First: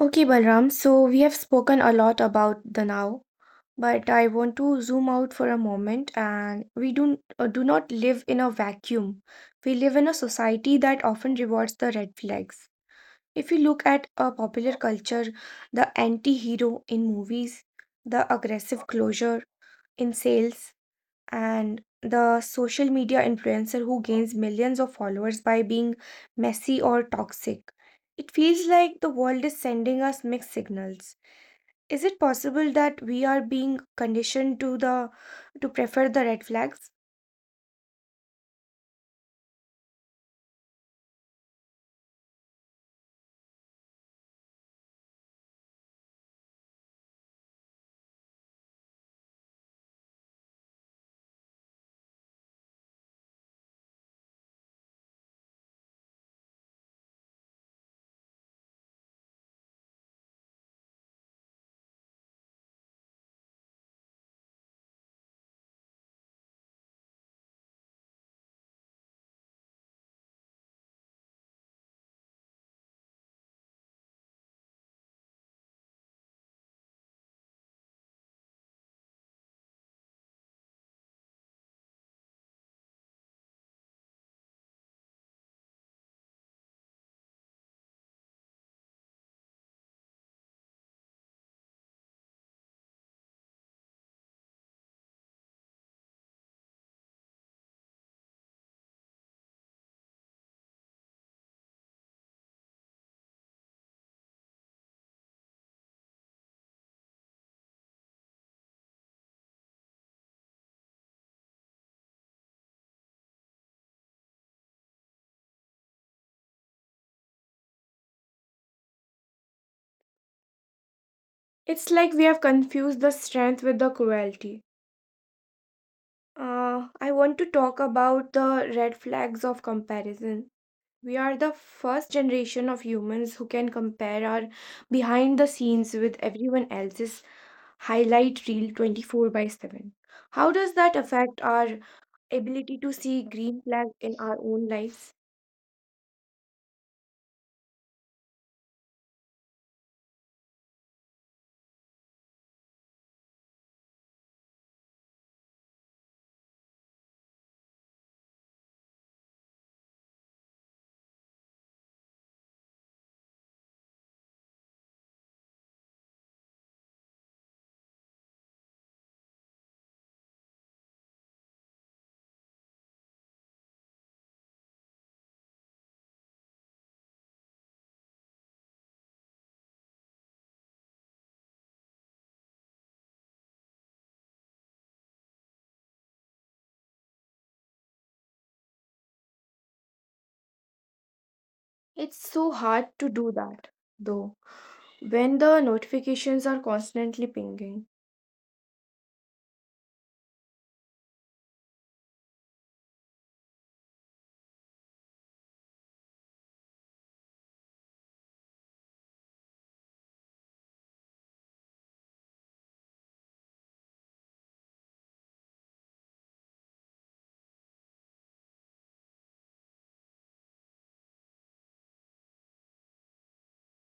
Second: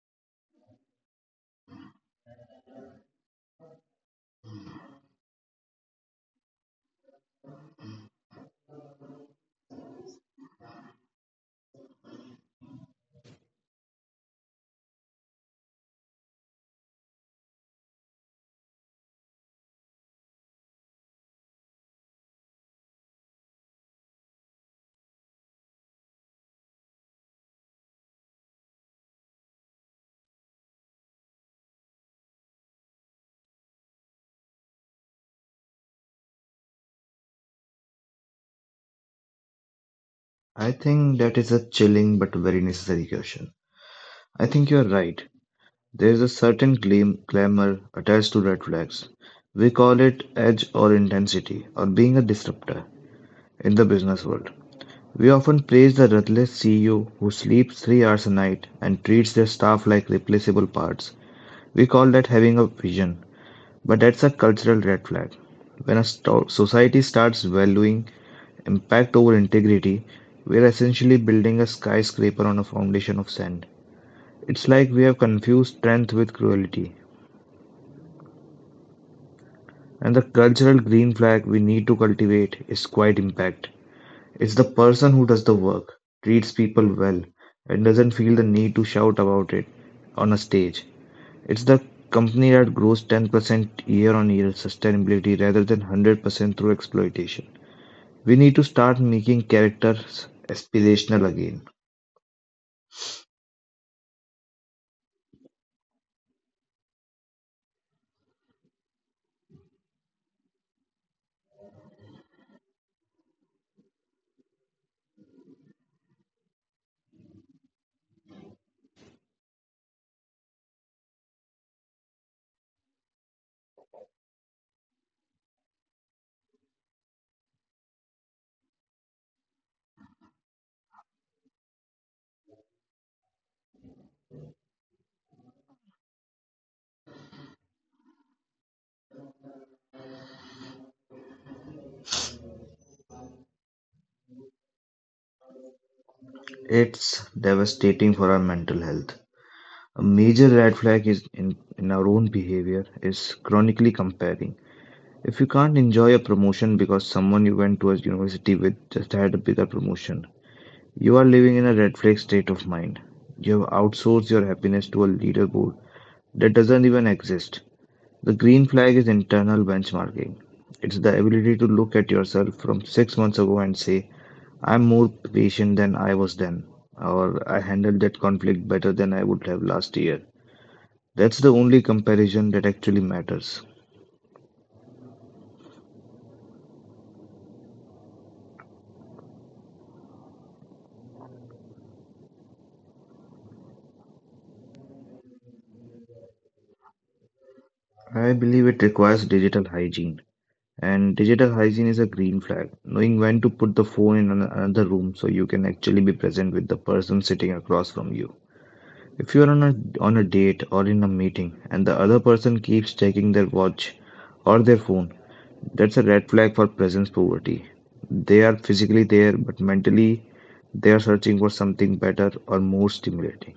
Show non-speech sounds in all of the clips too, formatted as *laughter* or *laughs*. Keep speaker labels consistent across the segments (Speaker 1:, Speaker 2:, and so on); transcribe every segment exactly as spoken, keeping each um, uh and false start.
Speaker 1: Okay, Balram, so we have spoken a lot about the now, but I want to zoom out for a moment and we do, uh, do not live in a vacuum. We live in a society that often rewards the red flags. If you look at a popular culture, the anti-hero in movies, the aggressive closure in sales, and the social media influencer who gains millions of followers by being messy or toxic, it feels like the world is sending us mixed signals. Is it possible that we are being conditioned to the to prefer the red flags?
Speaker 2: I think that is a chilling but very necessary question. I think you're right. There is a certain gleam, glamour attached to red flags. We call it edge or intensity or being a disruptor in the business world. We often praise the ruthless C E O who sleeps three hours a night and treats their staff like replaceable parts. We call that having a vision, but that's a cultural red flag. When a sto- society starts valuing impact over integrity, we're essentially building a skyscraper on a foundation of sand. It's like we have confused strength with cruelty. And the cultural green flag we need to cultivate is quite impact. It's the person who does the work, treats people well, and doesn't feel the need to shout about it on a stage. It's the company that grows ten percent year on year sustainability rather than one hundred percent through exploitation. We need to start making characters aspirational again.
Speaker 1: It's like we have confused the strength with the cruelty. Uh, I want to talk about the red flags of comparison. We are the first generation of humans who can compare our behind the scenes with everyone else's highlight reel twenty four by seven. How does that affect our ability to see green flag in our own lives?
Speaker 2: It's devastating for our mental health. A major red flag is in, in our own behavior is chronically comparing. If you can't enjoy a promotion because someone you went to a university with just had a bigger promotion, you are living in a red flag state of mind. You have outsourced your happiness to a leaderboard that doesn't even exist. The green flag is internal benchmarking. It's the ability to look at yourself from six months ago and say, I'm more patient than I was then, or I handled that conflict better than I would have last year. That's the only comparison that actually matters.
Speaker 1: It's so hard to do that, though, when the notifications are constantly pinging.
Speaker 2: I believe it requires digital hygiene, and digital hygiene is a green flag, knowing when to put the phone in an- another room so you can actually be present with the person sitting across from you. If you are on a on a date or in a meeting and the other person keeps checking their watch or their phone, that's a red flag for presence poverty. They are physically there, but mentally they are searching for something better or more stimulating.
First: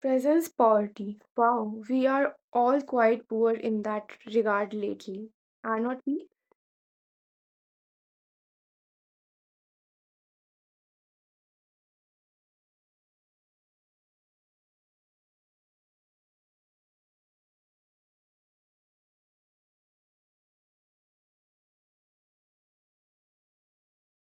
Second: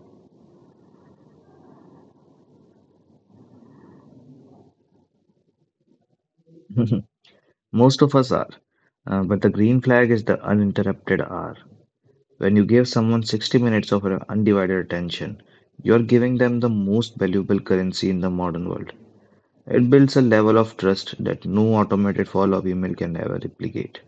Speaker 1: Presence poverty. Wow, we are all quite poor in that regard lately, are not we?
Speaker 2: *laughs* Most of us are. Uh, but the green flag is the uninterrupted hour. When you give someone sixty minutes of your undivided attention, you're giving them the most valuable currency in the modern world. It builds a level of trust that no automated follow up email can ever replicate.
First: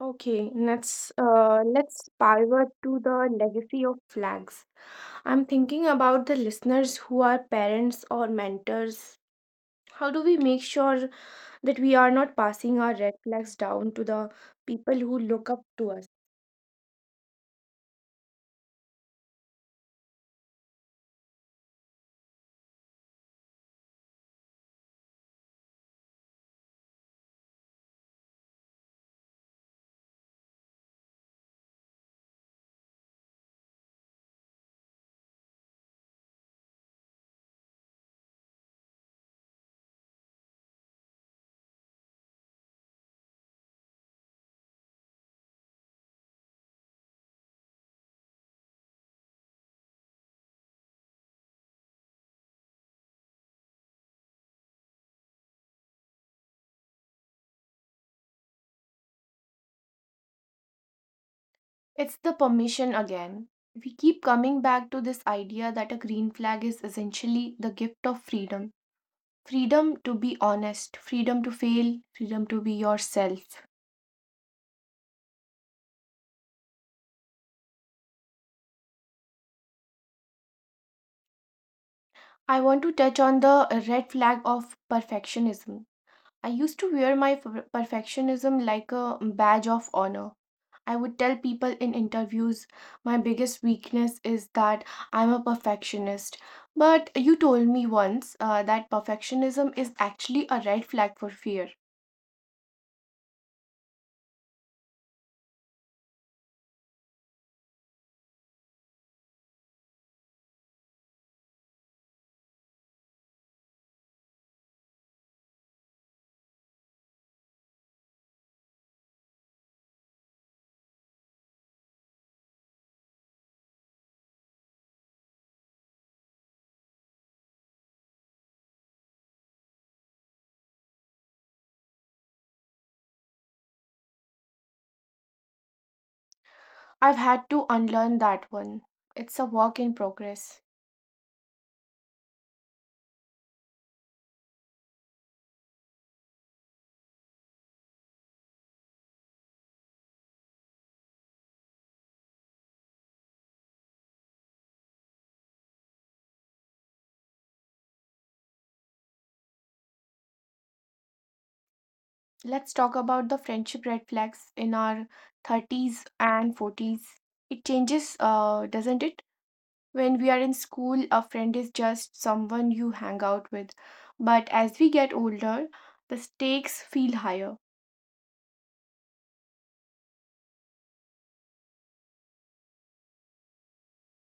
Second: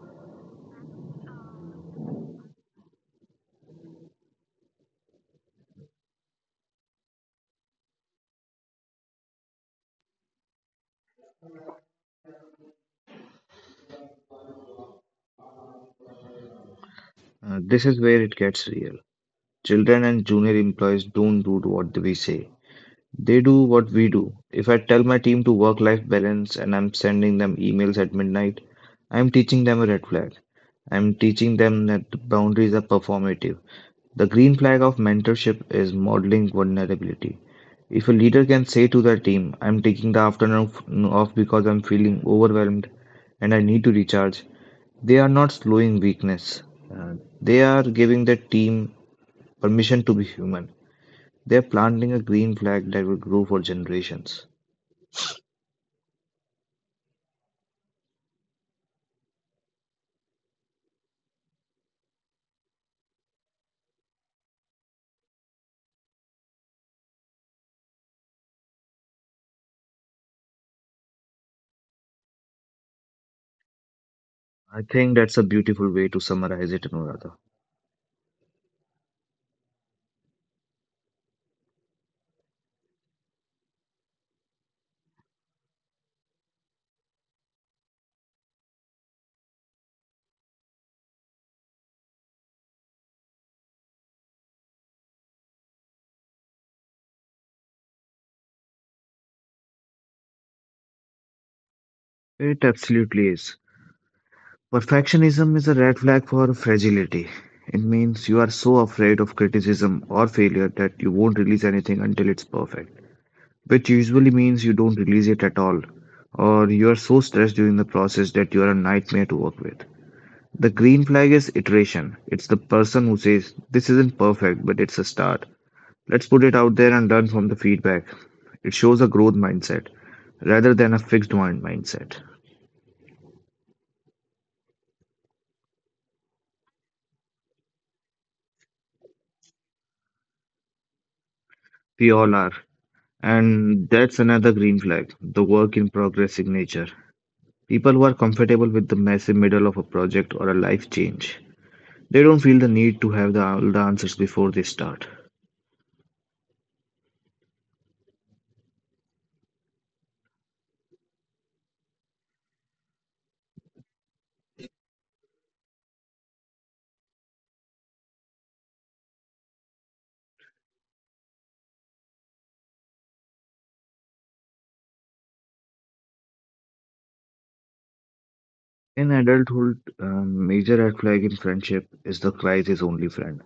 Speaker 1: Okay, let's uh, let's pivot to the legacy of flags. I'm thinking about the listeners who are parents or mentors. How do we make sure that we are not passing our red flags down to the people who look up to us?
Speaker 2: Uh, this is where it gets real. Children and junior employees don't do what we say, they do what we do. If I tell my team to work-life balance and I'm sending them emails at midnight, I'm teaching them a red flag. I'm teaching them that the boundaries are performative. The green flag of mentorship is modeling vulnerability. If a leader can say to their team, I'm taking the afternoon f- off because I'm feeling overwhelmed and I need to recharge, they are not slowing weakness. Uh, they are giving the team permission to be human. They're planting a green flag that will grow for generations.
Speaker 1: It's the permission again. We keep coming back to this idea that a green flag is essentially the gift of freedom freedom to be honest, freedom to fail, freedom to be yourself.
Speaker 2: I think that's a beautiful way to summarize it, Anuradha.
Speaker 1: I want to touch on the red flag of perfectionism. I used to wear my per- perfectionism like a badge of honor. I would tell people in interviews my biggest weakness is that I'm a perfectionist. But you told me once uh, that perfectionism is actually a red flag for fear.
Speaker 2: It absolutely is. Perfectionism is a red flag for fragility. It means you are so afraid of criticism or failure that you won't release anything until it's perfect, which usually means you don't release it at all, or you are so stressed during the process that you are a nightmare to work with. The green flag is iteration. It's the person who says, this isn't perfect, but it's a start. Let's put it out there and learn from the feedback. It shows a growth mindset rather than a fixed mind mindset.
Speaker 1: I've had to unlearn that one. It's a work in progress.
Speaker 2: We all are. And that's another green flag, the work in progress signature. People who are comfortable with the messy middle of a project or a life change. They don't feel the need to have the, all the answers before they start.
Speaker 1: Let's talk about the friendship red flags in our thirties and forties. It changes, uh, doesn't it? When we are in school, a friend is just someone you hang out with. But as we get older, the stakes feel higher.
Speaker 2: In adulthood, um, major red flag in friendship is the crisis only friend.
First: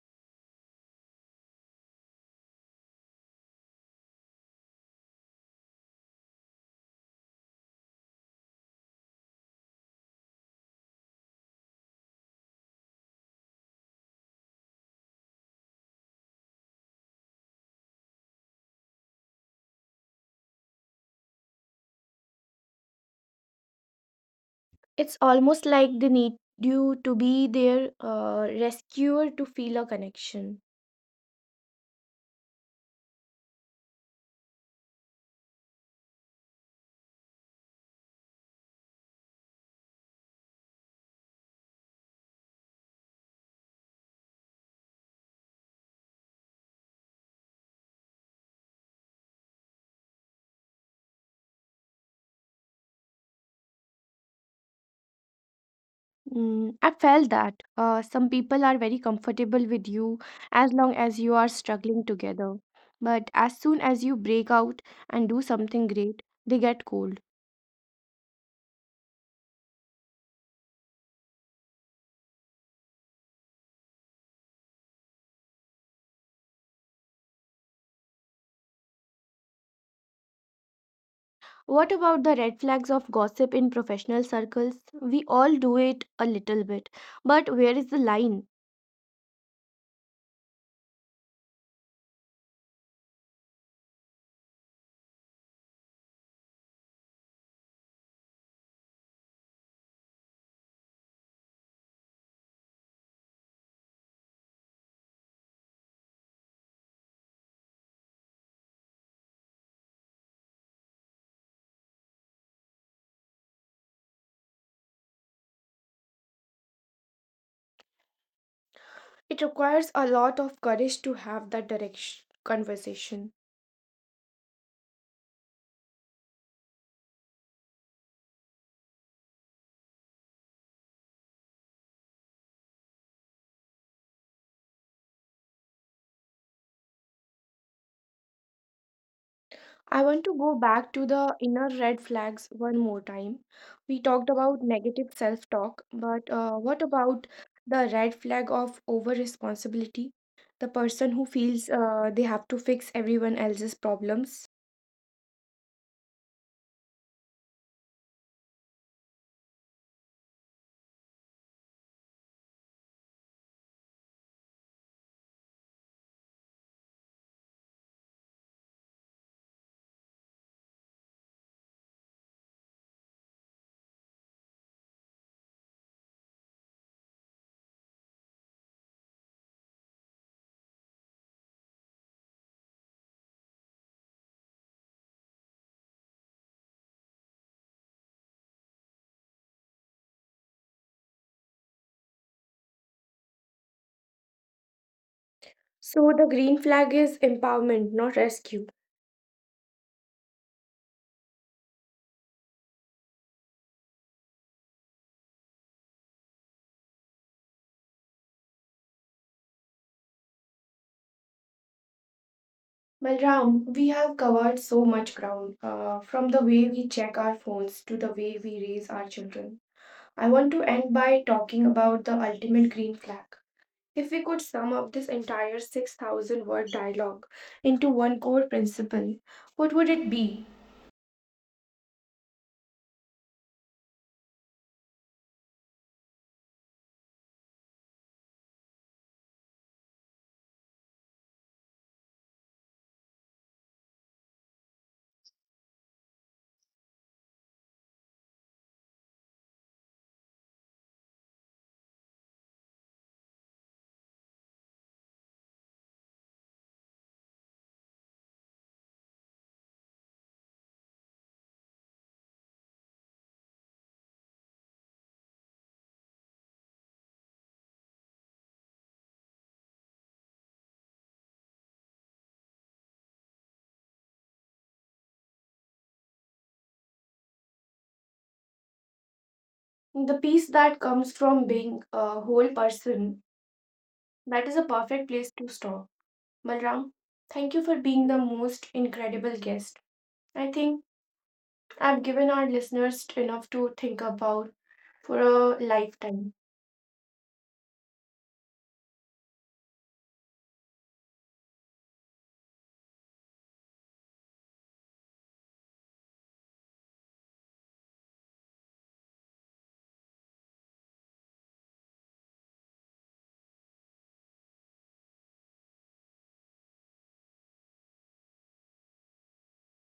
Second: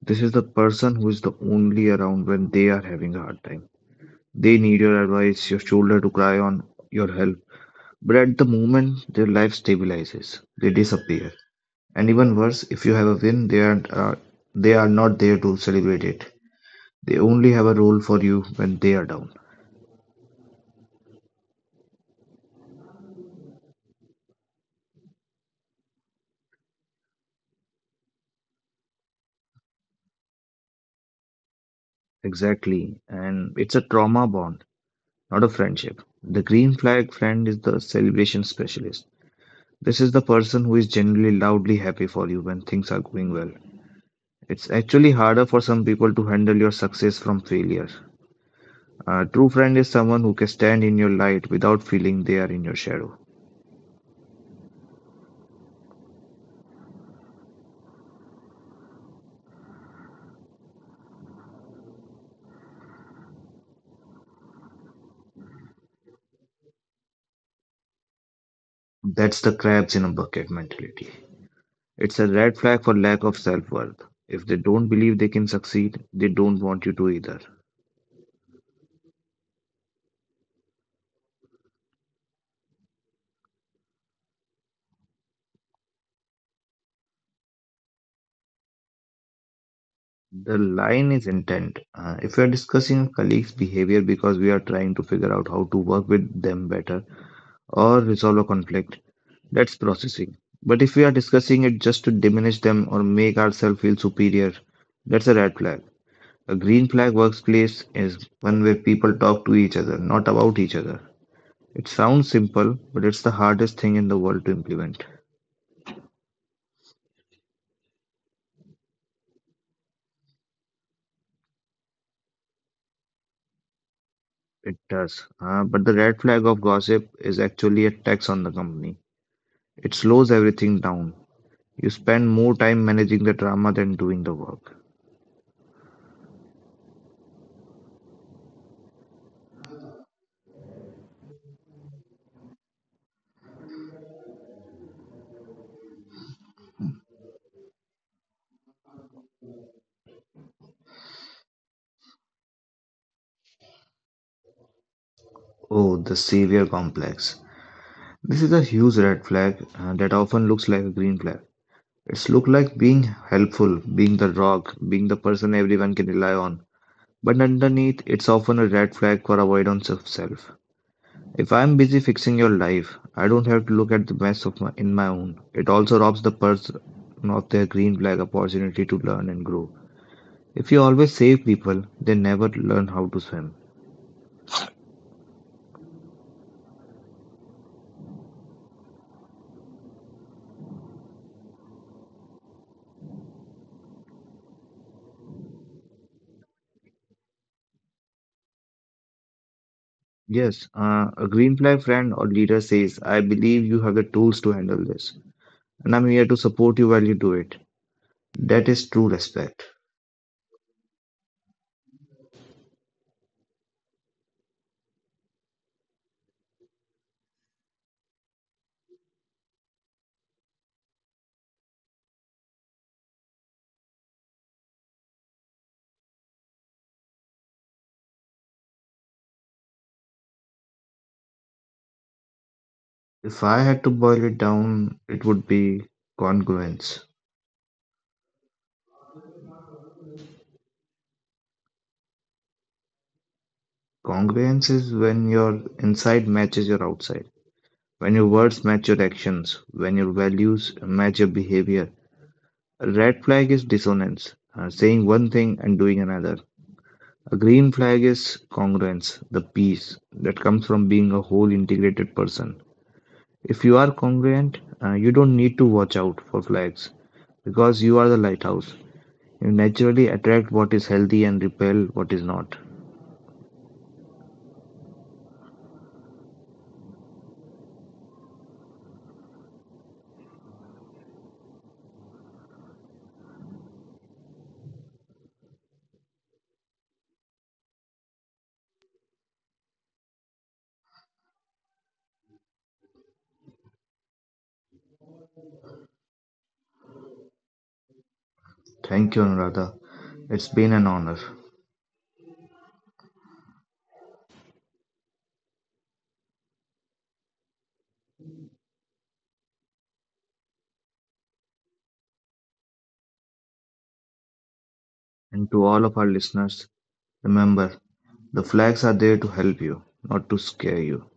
Speaker 2: This is the person who is the only around when they are having a hard time. They need your advice, your shoulder to cry on, your help. But at the moment, their life stabilizes. They disappear. And even worse, if you have a win, they are, uh, they are not there to celebrate it. They only have a role for you when they are down.
Speaker 1: It's almost like they need you to be their uh, rescuer to feel a connection.
Speaker 2: Exactly. And it's a trauma bond, not a friendship. The green flag friend is the celebration specialist. This is the person who is generally loudly happy for you when things are going well. It's actually harder for some people to handle your success from failure. A true friend is someone who can stand in your light without feeling they are in your shadow.
Speaker 1: Mm, I felt that uh, some people are very comfortable with you as long as you are struggling together. But as soon as you break out and do something great, they get cold.
Speaker 2: That's the crabs in a bucket mentality. It's a red flag for lack of self worth. If they don't believe they can succeed, they don't want you to either.
Speaker 1: What about the red flags of gossip in professional circles? We all do it a little bit, but where is the line?
Speaker 2: The line is intent. Uh, if we are discussing a colleague's behavior because we are trying to figure out how to work with them better or resolve a conflict, that's processing. But if we are discussing it just to diminish them or make ourselves feel superior, that's a red flag. A green flag workplace is one where people talk to each other, not about each other. It sounds simple, but it's the hardest thing in the world to implement.
Speaker 1: It requires a lot of courage to have that direct conversation.
Speaker 2: It does. Uh, but the red flag of gossip is actually a tax on the company. It slows everything down. You spend more time managing the drama than doing the work.
Speaker 1: I want to go back to the inner red flags one more time. We talked about negative self talk, but uh, what about the red flag of over responsibility? The person who feels uh, they have to fix everyone else's problems.
Speaker 2: Oh, the savior complex. This is a huge red flag uh, that often looks like a green flag. It's look like being helpful, being the rock, being the person everyone can rely on. But underneath, it's often a red flag for avoidance of self. If I'm busy fixing your life, I don't have to look at the mess of my, in my own. It also robs the person of their green flag opportunity to learn and grow. If you always save people, they never learn how to swim.
Speaker 1: So, the green flag is empowerment, not rescue.
Speaker 2: Yes, uh, a green flag friend or leader says, I believe you have the tools to handle this, and I'm here to support you while you do it. That is true respect.
Speaker 1: Well, Ram, we have covered so much ground, uh, from the way we check our phones to the way we raise our children. I want to end by talking about the ultimate green flag. If we could sum up this entire six thousand word dialogue into one core principle, what would it be?
Speaker 2: If I had to boil it down, it would be congruence. Congruence is when your inside matches your outside, when your words match your actions, when your values match your behavior. A red flag is dissonance, uh, saying one thing and doing another. A green flag is congruence, the peace that comes from being a whole integrated person. If you are congruent, uh, you don't need to watch out for flags because you are the lighthouse. You naturally attract what is healthy and repel what is not.
Speaker 1: The peace that comes from being a whole person, that is a perfect place to stop. Balram, thank you for being the most incredible guest. I think I've given our listeners enough to think about for a lifetime.
Speaker 2: Thank you, Anuradha. It's been an honor. And to all of our listeners, remember the flags are there to help you, not to scare you.